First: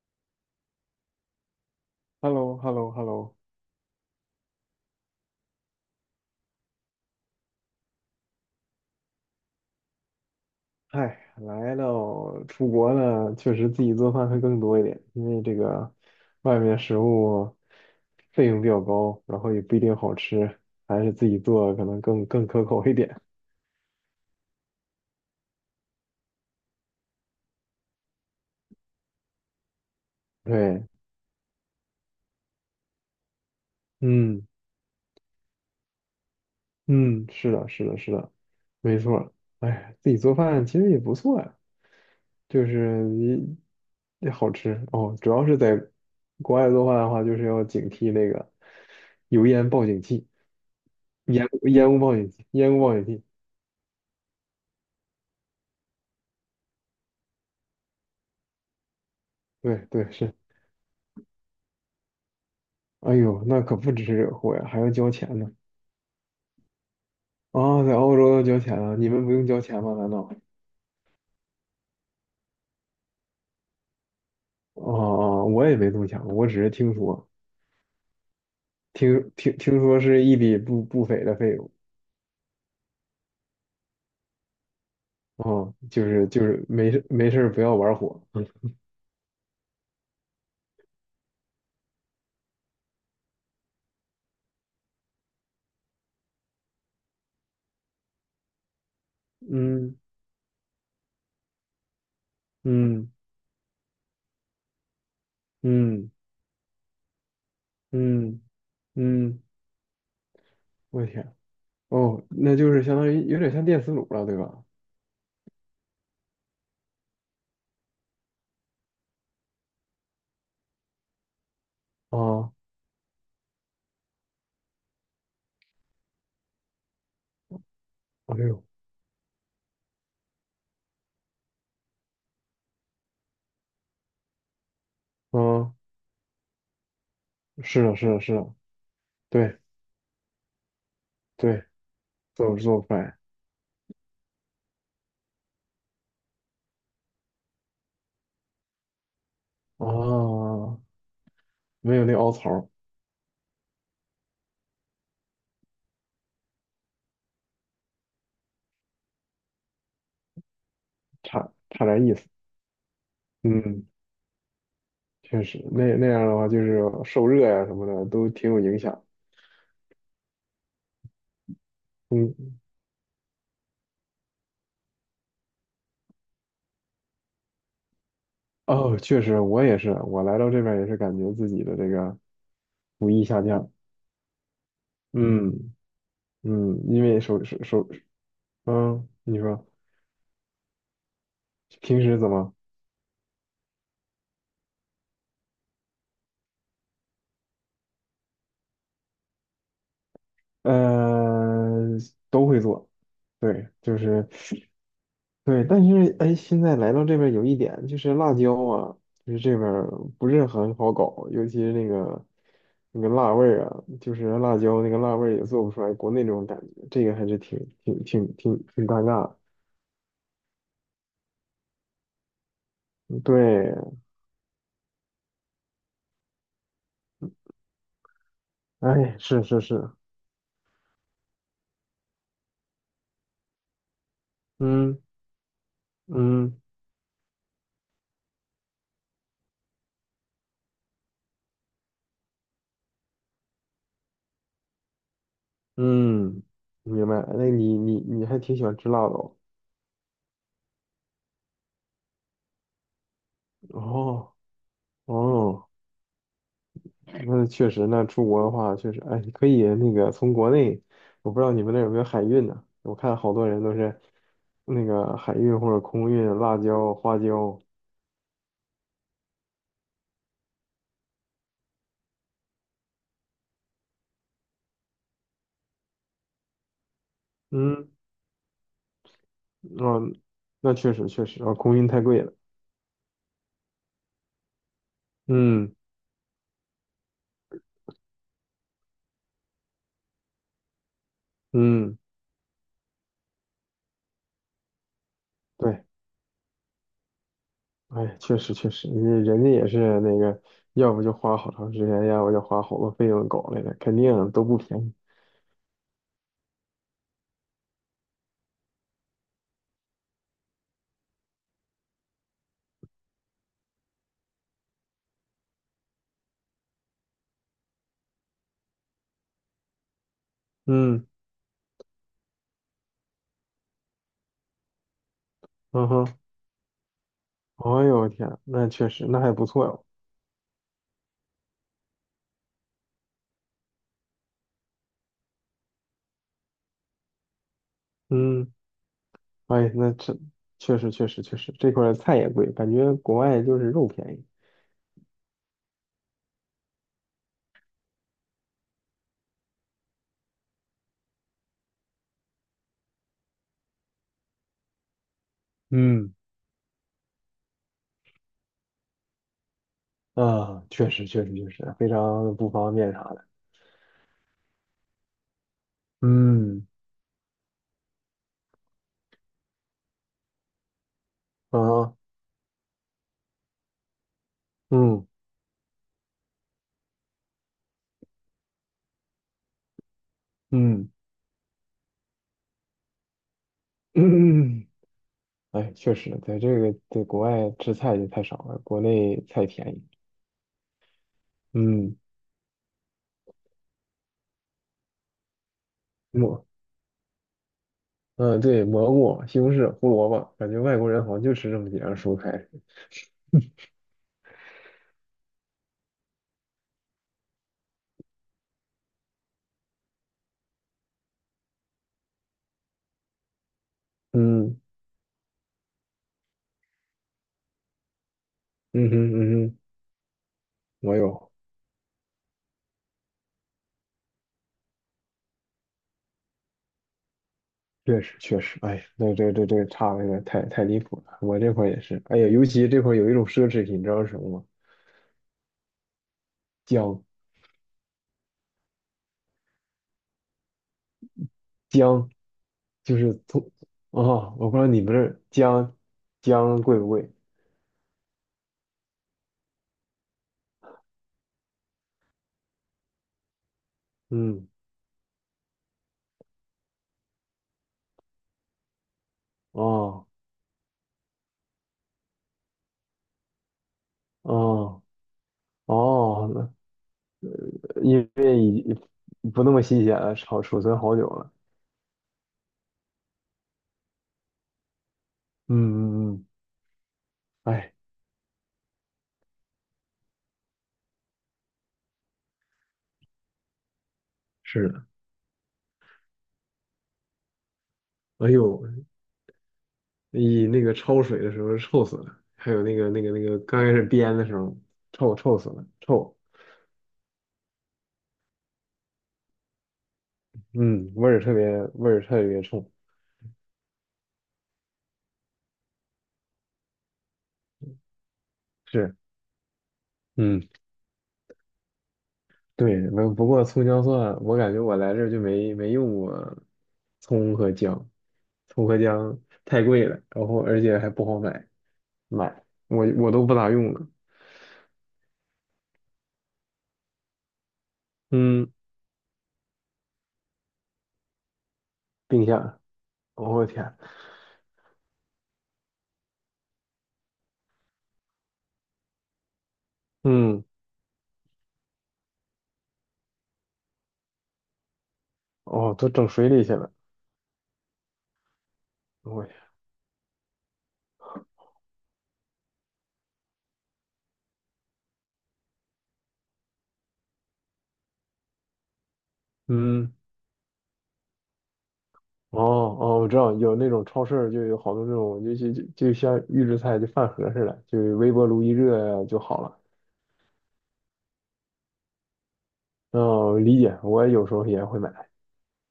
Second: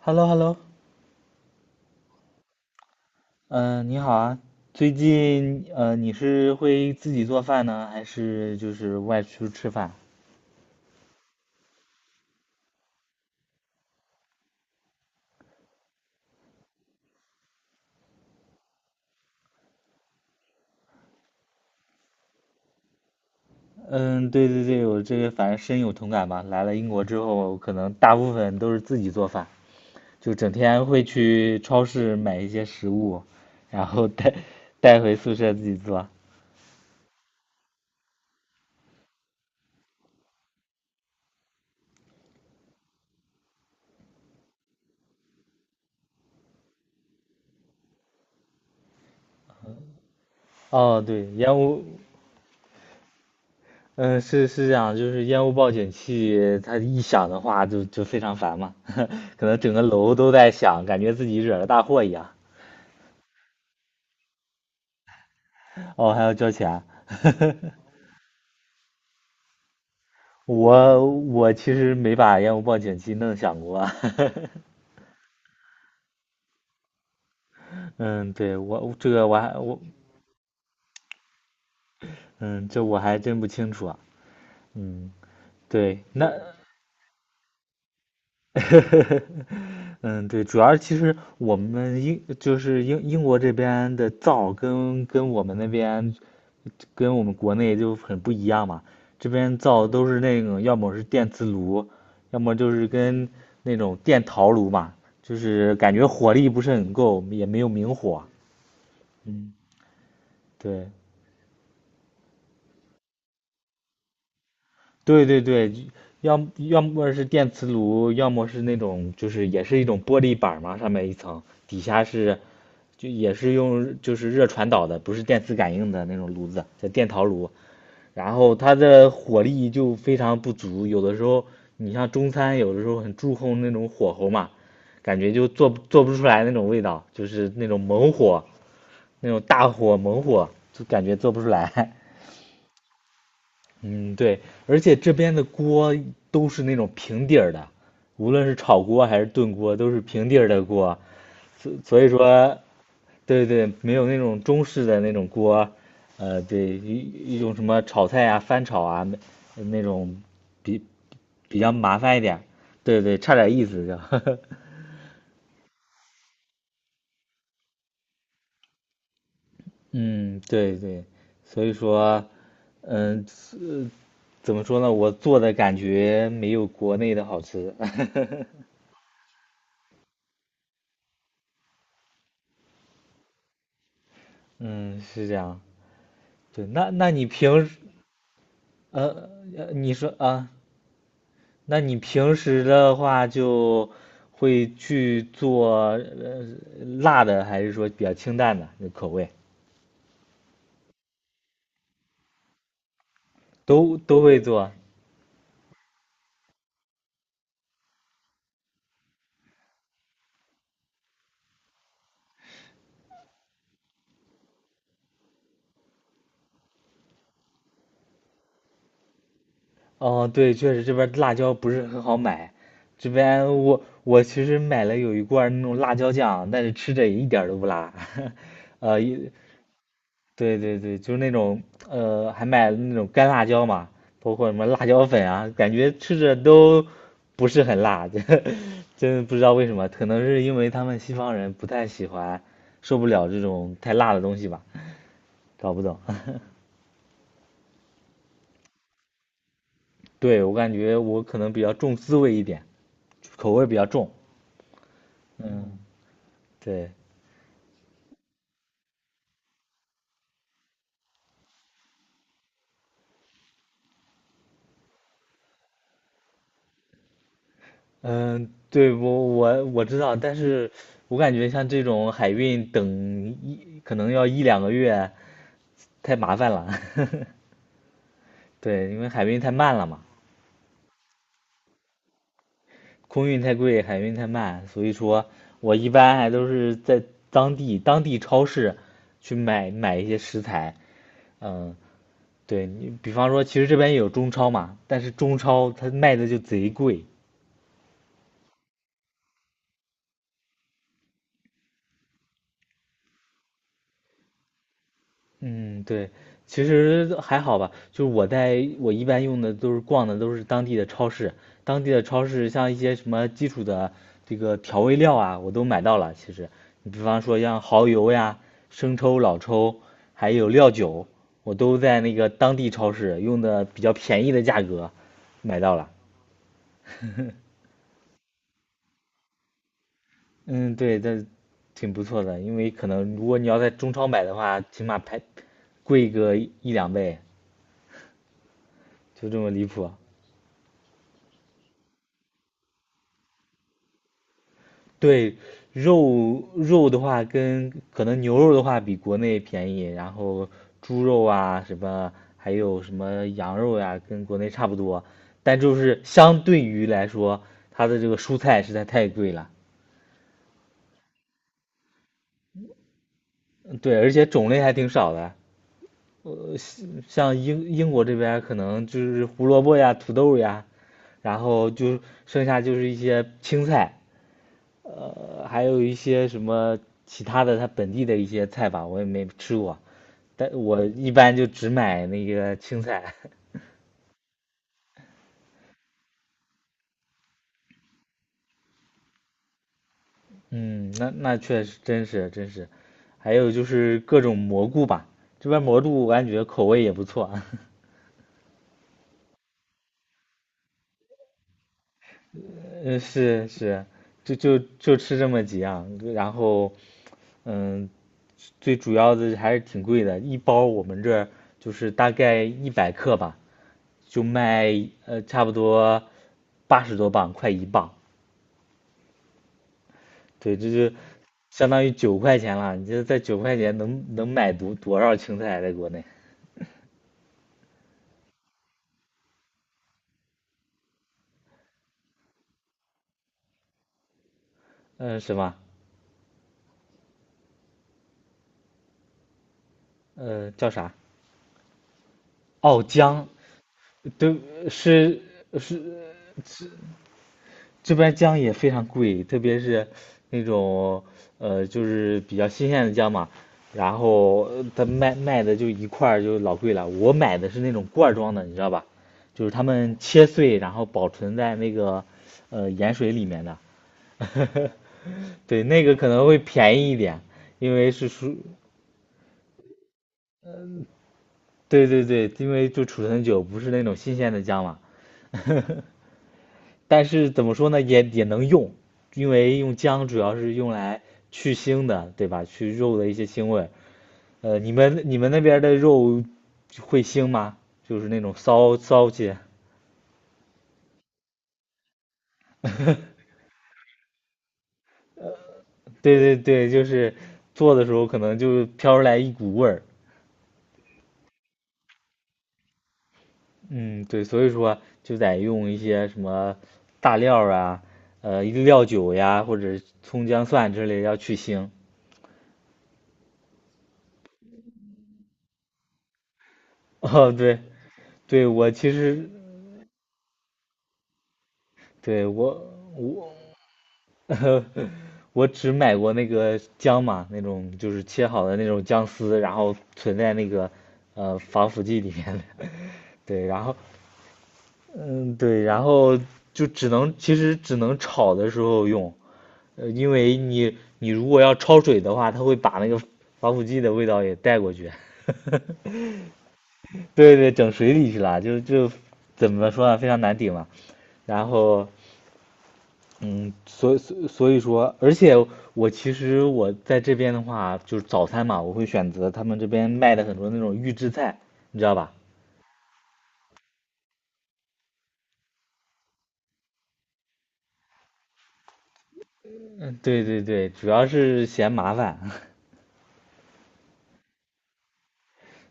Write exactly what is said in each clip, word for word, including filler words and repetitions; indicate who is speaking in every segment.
Speaker 1: h e l l o hello
Speaker 2: h e l l o h e l l o h e l l o
Speaker 1: 嗯，你好啊。最近呃，你是会自己做饭呢，还是就是外出吃饭？
Speaker 2: 哎，来到出国呢，确实自己做饭会更多一点，因为这个外面食物费用比较高，然后也不一定好吃，还是自己做可能更更可口一点。
Speaker 1: 嗯，对对对，我这个反正深有同感吧。来了英国之后，可能大部分都是自己做饭，就整天
Speaker 2: 对，
Speaker 1: 会去超市买一些食物，然后带
Speaker 2: 嗯
Speaker 1: 带回宿舍自己做。
Speaker 2: 嗯，是的，是的，是的，没错儿。哎，自己做饭其实也不错呀，就是你也好吃哦。主要是在国外做饭的话，就是要警惕那个油烟报警器。
Speaker 1: 哦，对，
Speaker 2: 烟
Speaker 1: 烟
Speaker 2: 雾
Speaker 1: 雾，
Speaker 2: 烟雾报警器，烟雾报警器，
Speaker 1: 嗯，是是这样，就是烟雾报警器，它一响的话就就非常烦嘛，可能整
Speaker 2: 对
Speaker 1: 个
Speaker 2: 对
Speaker 1: 楼都
Speaker 2: 是，
Speaker 1: 在响，感觉自己惹了大祸一样。
Speaker 2: 哎呦，那可不只是惹祸呀，还要交钱呢。
Speaker 1: 哦，还要交钱啊。
Speaker 2: 啊，在澳洲要交钱啊？你们不用交钱吗？难道？
Speaker 1: 我我其实没把烟雾报警器弄响过啊，
Speaker 2: 哦哦、我也没这么想过我只是听说，
Speaker 1: 嗯，对我这个
Speaker 2: 听
Speaker 1: 我还
Speaker 2: 听
Speaker 1: 我
Speaker 2: 听说是一笔不不菲的费用。
Speaker 1: 嗯，这我还真不清楚啊。嗯，
Speaker 2: 哦，就
Speaker 1: 对，
Speaker 2: 是
Speaker 1: 那
Speaker 2: 就是没事没事儿不要玩火。
Speaker 1: 嗯，对，主要其实我们英就是英英国这边的灶跟跟我们那边跟我们国内就很不一样嘛。这边造
Speaker 2: 嗯
Speaker 1: 都是那种，要么是电磁炉，要么就是
Speaker 2: 嗯
Speaker 1: 跟那种电陶炉嘛，就是感觉
Speaker 2: 嗯
Speaker 1: 火力不是很够，也没有明火。
Speaker 2: 嗯嗯，
Speaker 1: 嗯，对，
Speaker 2: 我天，哦，那就是相当于有点像电磁炉了，对吧？
Speaker 1: 对对对，要要么是电磁炉，要么是那种就是也是一种玻璃板嘛，上面一层，底下是
Speaker 2: 啊，
Speaker 1: 就也是用就是热传导的，不是电磁感应的那种炉子，叫电陶炉。然
Speaker 2: 哎
Speaker 1: 后
Speaker 2: 呦，
Speaker 1: 它的火力就非常不足，有的时候你像中餐，有的时候很注重那种火候嘛，感觉就做
Speaker 2: 啊，
Speaker 1: 不做不出来那种味道，就是那种
Speaker 2: 是的，是
Speaker 1: 猛
Speaker 2: 的，是
Speaker 1: 火，
Speaker 2: 的，
Speaker 1: 那种
Speaker 2: 对
Speaker 1: 大火猛火，就感觉做不出
Speaker 2: 对。
Speaker 1: 来。
Speaker 2: 做做饭
Speaker 1: 嗯，对，而且这边的锅都是那种平底儿的，无论是炒锅还是炖锅，都是平底儿
Speaker 2: 啊，
Speaker 1: 的锅，所
Speaker 2: 没
Speaker 1: 所
Speaker 2: 有
Speaker 1: 以
Speaker 2: 那凹槽
Speaker 1: 说
Speaker 2: 儿
Speaker 1: 对对，没有那种中式的那种锅。呃，对，一一种什么炒菜啊、翻炒啊，那那种比
Speaker 2: 差
Speaker 1: 比较
Speaker 2: 差
Speaker 1: 麻
Speaker 2: 点意
Speaker 1: 烦一
Speaker 2: 思。
Speaker 1: 点。对对，差点意思
Speaker 2: 嗯，
Speaker 1: 就，
Speaker 2: 确实，那那样的话就是受热呀、什么的都挺有影响。
Speaker 1: 嗯，对对，所以说，
Speaker 2: 嗯，
Speaker 1: 嗯，怎么说呢？我做的感觉没有国内的好吃。
Speaker 2: 哦，确实，我也是，我来到这边也是感觉自己的这个厨艺下降。
Speaker 1: 嗯，是这样。
Speaker 2: 嗯
Speaker 1: 对，
Speaker 2: 嗯，
Speaker 1: 那
Speaker 2: 因
Speaker 1: 那
Speaker 2: 为
Speaker 1: 你
Speaker 2: 手手
Speaker 1: 平时，
Speaker 2: 手，嗯，
Speaker 1: 呃，
Speaker 2: 你说
Speaker 1: 呃你说啊，那你
Speaker 2: 平时怎
Speaker 1: 平
Speaker 2: 么？
Speaker 1: 时的话就会去做呃辣的，还是说比较清淡的那口味？
Speaker 2: 呃，都会做，对，
Speaker 1: 都
Speaker 2: 就
Speaker 1: 都
Speaker 2: 是
Speaker 1: 会做。
Speaker 2: 对，但是哎，现在来到这边有一点就是辣椒啊，就是这边儿不是很好搞，尤其是那个那个辣味儿啊，就是辣椒那个辣味儿也做不出来国内那种感觉，这个还是挺挺挺挺挺尴尬
Speaker 1: 哦，对，确实这边辣椒不是很好买。这
Speaker 2: 的
Speaker 1: 边
Speaker 2: 对，
Speaker 1: 我我其实买了有一罐那种辣椒酱，但是吃着也一点儿都不辣。呃，
Speaker 2: 哎，是是是，
Speaker 1: 对对对，就是那种呃，还买了那种干辣椒嘛，包括什么辣
Speaker 2: 嗯
Speaker 1: 椒粉啊，感觉吃着
Speaker 2: 嗯
Speaker 1: 都不是很辣，这真的不知道为什么，可能是因为他们西方人不太喜欢，受不了这种太辣的东西吧，搞不懂。
Speaker 2: 嗯，明白。那你你你还挺喜欢吃辣的
Speaker 1: 对，我感觉我可能比较重滋味一点，口味比较重。
Speaker 2: 哦哦哦。
Speaker 1: 嗯，对，
Speaker 2: 那确实，那出国的话，确实，哎，可以那个从国内，我不知道你们那儿有没有海运呢？我看好多人都是那个海运或者空运辣椒、花椒，
Speaker 1: 嗯，对，我我我知道，但是我感觉像这种海运等一可能要一两个月，太麻烦了。
Speaker 2: 嗯，
Speaker 1: 对，因为海运太慢了嘛，
Speaker 2: 哦，那确实确实，啊，空运太贵了，
Speaker 1: 空运太贵，海运太慢，所以说我
Speaker 2: 嗯
Speaker 1: 一般还都是在当地当地超市去买买一些食材。嗯，
Speaker 2: 嗯，
Speaker 1: 对你，比方说，其实这边也有中超嘛，但是中超
Speaker 2: 对，
Speaker 1: 它卖的就贼贵。
Speaker 2: 哎，确实确实，人人家也是那个，要不就花好长时间，要不就花好多费用搞来的，肯定都不便宜，
Speaker 1: 嗯，对，其实还好吧。就是我在我一般用的都是逛的都是当地的超市，当地的超市像一些什么基础的这个调味料啊，我都买到了。其实，你比方说像蚝油呀、生抽、老抽，还有料酒，
Speaker 2: 嗯
Speaker 1: 我都在那个当地超市用的比较便宜的价格买到了。
Speaker 2: 嗯哼，哎呦我天，那确实，那还不错哟，
Speaker 1: 嗯，对，这挺不错的，因为可能如果你要在中超买的话，起码排贵个一两倍，
Speaker 2: 嗯。
Speaker 1: 就这么离
Speaker 2: 哎，
Speaker 1: 谱。
Speaker 2: 那这确实确实确实，这块儿菜也贵，感觉国外就是肉便宜。
Speaker 1: 对，肉肉的话跟可能牛肉的话比国内便宜，然后猪肉啊什么，还有什么羊肉呀、跟国内差不多，但就是
Speaker 2: 嗯
Speaker 1: 相对于来说，它的这个蔬菜实在太贵了。
Speaker 2: 啊，确实确实确实，非常不方便啥的。
Speaker 1: 嗯，对，而且种类还挺少的，
Speaker 2: 嗯
Speaker 1: 像英英国这边儿可能就是胡萝卜呀、土豆呀，然后
Speaker 2: 啊，
Speaker 1: 就剩下就是一些青菜，
Speaker 2: 嗯
Speaker 1: 呃，还有一些什么其他的，它本地的一些菜吧，我也没吃过，但我
Speaker 2: 嗯
Speaker 1: 一般就只买那个青菜。
Speaker 2: 嗯，哎，确实，在这个在国外吃菜就太少了，国内菜便宜。
Speaker 1: 嗯，那那确实
Speaker 2: 嗯，
Speaker 1: 真是真是，还有就是各种蘑菇吧，这边蘑菇我感
Speaker 2: 蘑，
Speaker 1: 觉口味也不错。
Speaker 2: 嗯，对，蘑菇、西红柿、胡萝卜，感觉外国人好像就吃这么几样蔬菜。
Speaker 1: 嗯，是是，就就就吃这么几样，然后嗯，最主要的还是挺贵的，一包我们这儿就是大概一百克吧，就
Speaker 2: 嗯
Speaker 1: 卖呃差不多八十多磅，快一磅。
Speaker 2: 嗯哼嗯哼，
Speaker 1: 对，这就
Speaker 2: 我有。
Speaker 1: 相当于九块钱了。你这在九块钱能能买多多少青菜啊？在国内，
Speaker 2: 确实确实，哎呀，那这这这差的有点太太离谱了。我这块儿也是，哎呀，尤其这块儿有一种奢侈品，你知道是什么吗？
Speaker 1: 嗯、什么，
Speaker 2: 姜
Speaker 1: 嗯，叫啥？
Speaker 2: 姜，
Speaker 1: 哦，
Speaker 2: 就是
Speaker 1: 姜，
Speaker 2: 从啊、
Speaker 1: 对，
Speaker 2: 我不知道你们这儿
Speaker 1: 是
Speaker 2: 姜
Speaker 1: 是
Speaker 2: 姜
Speaker 1: 这
Speaker 2: 贵不贵？
Speaker 1: 这边姜也非常贵，特别是那种呃，就是比较新鲜的姜嘛。然后
Speaker 2: 嗯，
Speaker 1: 呃它卖卖的就一块儿就老贵了。我买的是那种罐儿装的，你知道吧？就是他们
Speaker 2: 哦
Speaker 1: 切碎，然后保存在那个呃盐水里面的。
Speaker 2: 哦
Speaker 1: 对，那个可能
Speaker 2: 哦，
Speaker 1: 会
Speaker 2: 那
Speaker 1: 便宜一点，因为
Speaker 2: 因
Speaker 1: 是储，
Speaker 2: 为不那么新鲜了，储储存好久了。
Speaker 1: 对对对，因为就储存久，不是那种新鲜的姜嘛。
Speaker 2: 嗯 嗯嗯，
Speaker 1: 但是怎么说
Speaker 2: 哎，
Speaker 1: 呢，也也能用，因为用姜主要是用来去腥的，对吧？去肉的一些腥味。呃，
Speaker 2: 是
Speaker 1: 你
Speaker 2: 的，
Speaker 1: 们你们那边的肉会腥吗？就是那
Speaker 2: 哎
Speaker 1: 种
Speaker 2: 呦，
Speaker 1: 骚骚气。
Speaker 2: 你那个焯水的时候臭死了，还有那个那个那个 刚开始煸的时候臭臭死了，臭。
Speaker 1: 对对对，就是做的时候可能就飘出来一股味儿。
Speaker 2: 嗯，味儿特别味儿特别冲，
Speaker 1: 嗯，对，所以说就得用一些什么大料儿啊，呃，料
Speaker 2: 是，
Speaker 1: 酒呀，或者葱姜
Speaker 2: 嗯，
Speaker 1: 蒜之类要去腥。
Speaker 2: 对，不不过葱姜蒜，我感觉我来这儿就没没用过
Speaker 1: 哦，
Speaker 2: 葱和
Speaker 1: 对，
Speaker 2: 姜，
Speaker 1: 对，
Speaker 2: 葱
Speaker 1: 我
Speaker 2: 和
Speaker 1: 其
Speaker 2: 姜
Speaker 1: 实
Speaker 2: 太贵了，然后而且还不好买，
Speaker 1: 对
Speaker 2: 买
Speaker 1: 我
Speaker 2: 我我都
Speaker 1: 我
Speaker 2: 不咋用了，
Speaker 1: 我只买过那个姜嘛，那种就是切好
Speaker 2: 嗯，
Speaker 1: 的那种姜丝，然后存在那个呃防腐剂里
Speaker 2: 冰
Speaker 1: 面的。
Speaker 2: 箱，
Speaker 1: 对，
Speaker 2: 我
Speaker 1: 然后
Speaker 2: 天，
Speaker 1: 嗯，对，然后就只能其实只能炒的时候用，呃，因为
Speaker 2: 嗯，
Speaker 1: 你你如果要焯水的话，它会把那个防腐剂的味道也带过去。
Speaker 2: 哦，都整水里去了，
Speaker 1: 对对，整水里去了，就就
Speaker 2: 我天，
Speaker 1: 怎么说呢，非常难顶嘛。然后，嗯，所以所所以说，而且我其实我在这边的话，就是早餐嘛，我会选择他们这边
Speaker 2: 嗯，
Speaker 1: 卖的很多那种预制菜，你知道吧？
Speaker 2: 哦哦，我知道有那种超市就有好多那种就就就就像预制菜就饭盒似的，就微波炉一热就好了。
Speaker 1: 嗯，对对对，主要是嫌麻烦。
Speaker 2: 哦，理解，我有时候也会买。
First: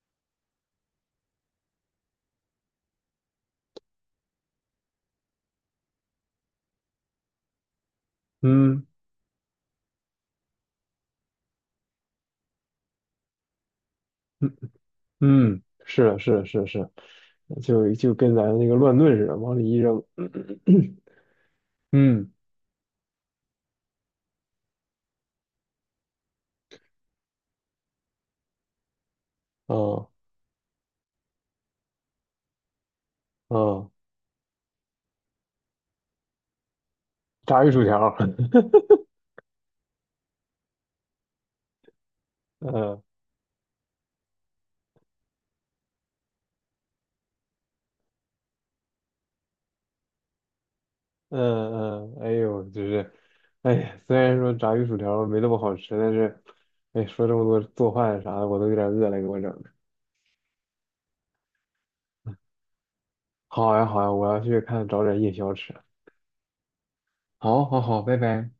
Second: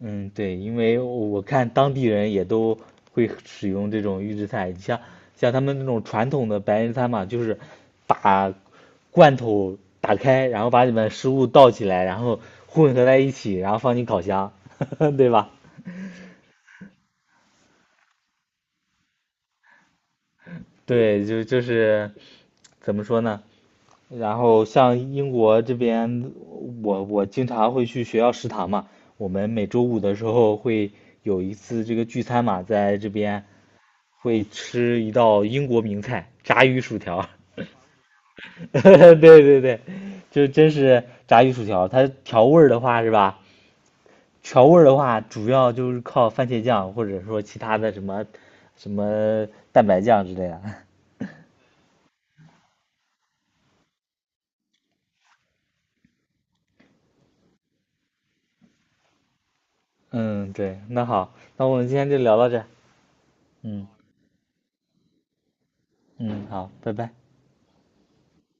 Speaker 1: 嗯，对，因为我看当地人也都会使用这种预制菜，你像像他们那种传统的白人餐嘛，就是把
Speaker 2: 嗯
Speaker 1: 罐头打开，然后把里面食物倒起来，然后混合在一起，然后放进烤箱，
Speaker 2: 嗯
Speaker 1: 对吧？
Speaker 2: 嗯，是的是的是的是的就就跟咱那个乱炖似的，往里一扔。
Speaker 1: 对，就就 是
Speaker 2: 嗯，
Speaker 1: 怎么说呢？然后像英国这边，我我经常会去学校食堂嘛，我们每周五
Speaker 2: 哦
Speaker 1: 的时候会有一次这个聚餐嘛，在这边
Speaker 2: 哦，
Speaker 1: 会吃一道英国名菜——炸鱼薯条。
Speaker 2: 炸鱼薯条儿
Speaker 1: 对对对，就真是炸鱼薯条。它调味儿的话
Speaker 2: 嗯
Speaker 1: 是吧？调味儿的话，主要就是靠番茄酱，或者说其他的什么什么蛋白酱之类的。
Speaker 2: 嗯嗯，哎呦，就是，哎呀虽然说炸鱼薯条没那么好吃，但是，哎，说这么多做饭啥的，我都有点饿了，给我整的。
Speaker 1: 嗯，对，那好，那我们今天就聊到这儿。
Speaker 2: 好呀
Speaker 1: 嗯
Speaker 2: 好呀，我要去看找点夜宵吃。
Speaker 1: 嗯，好，拜拜。
Speaker 2: 好，好，好，拜拜。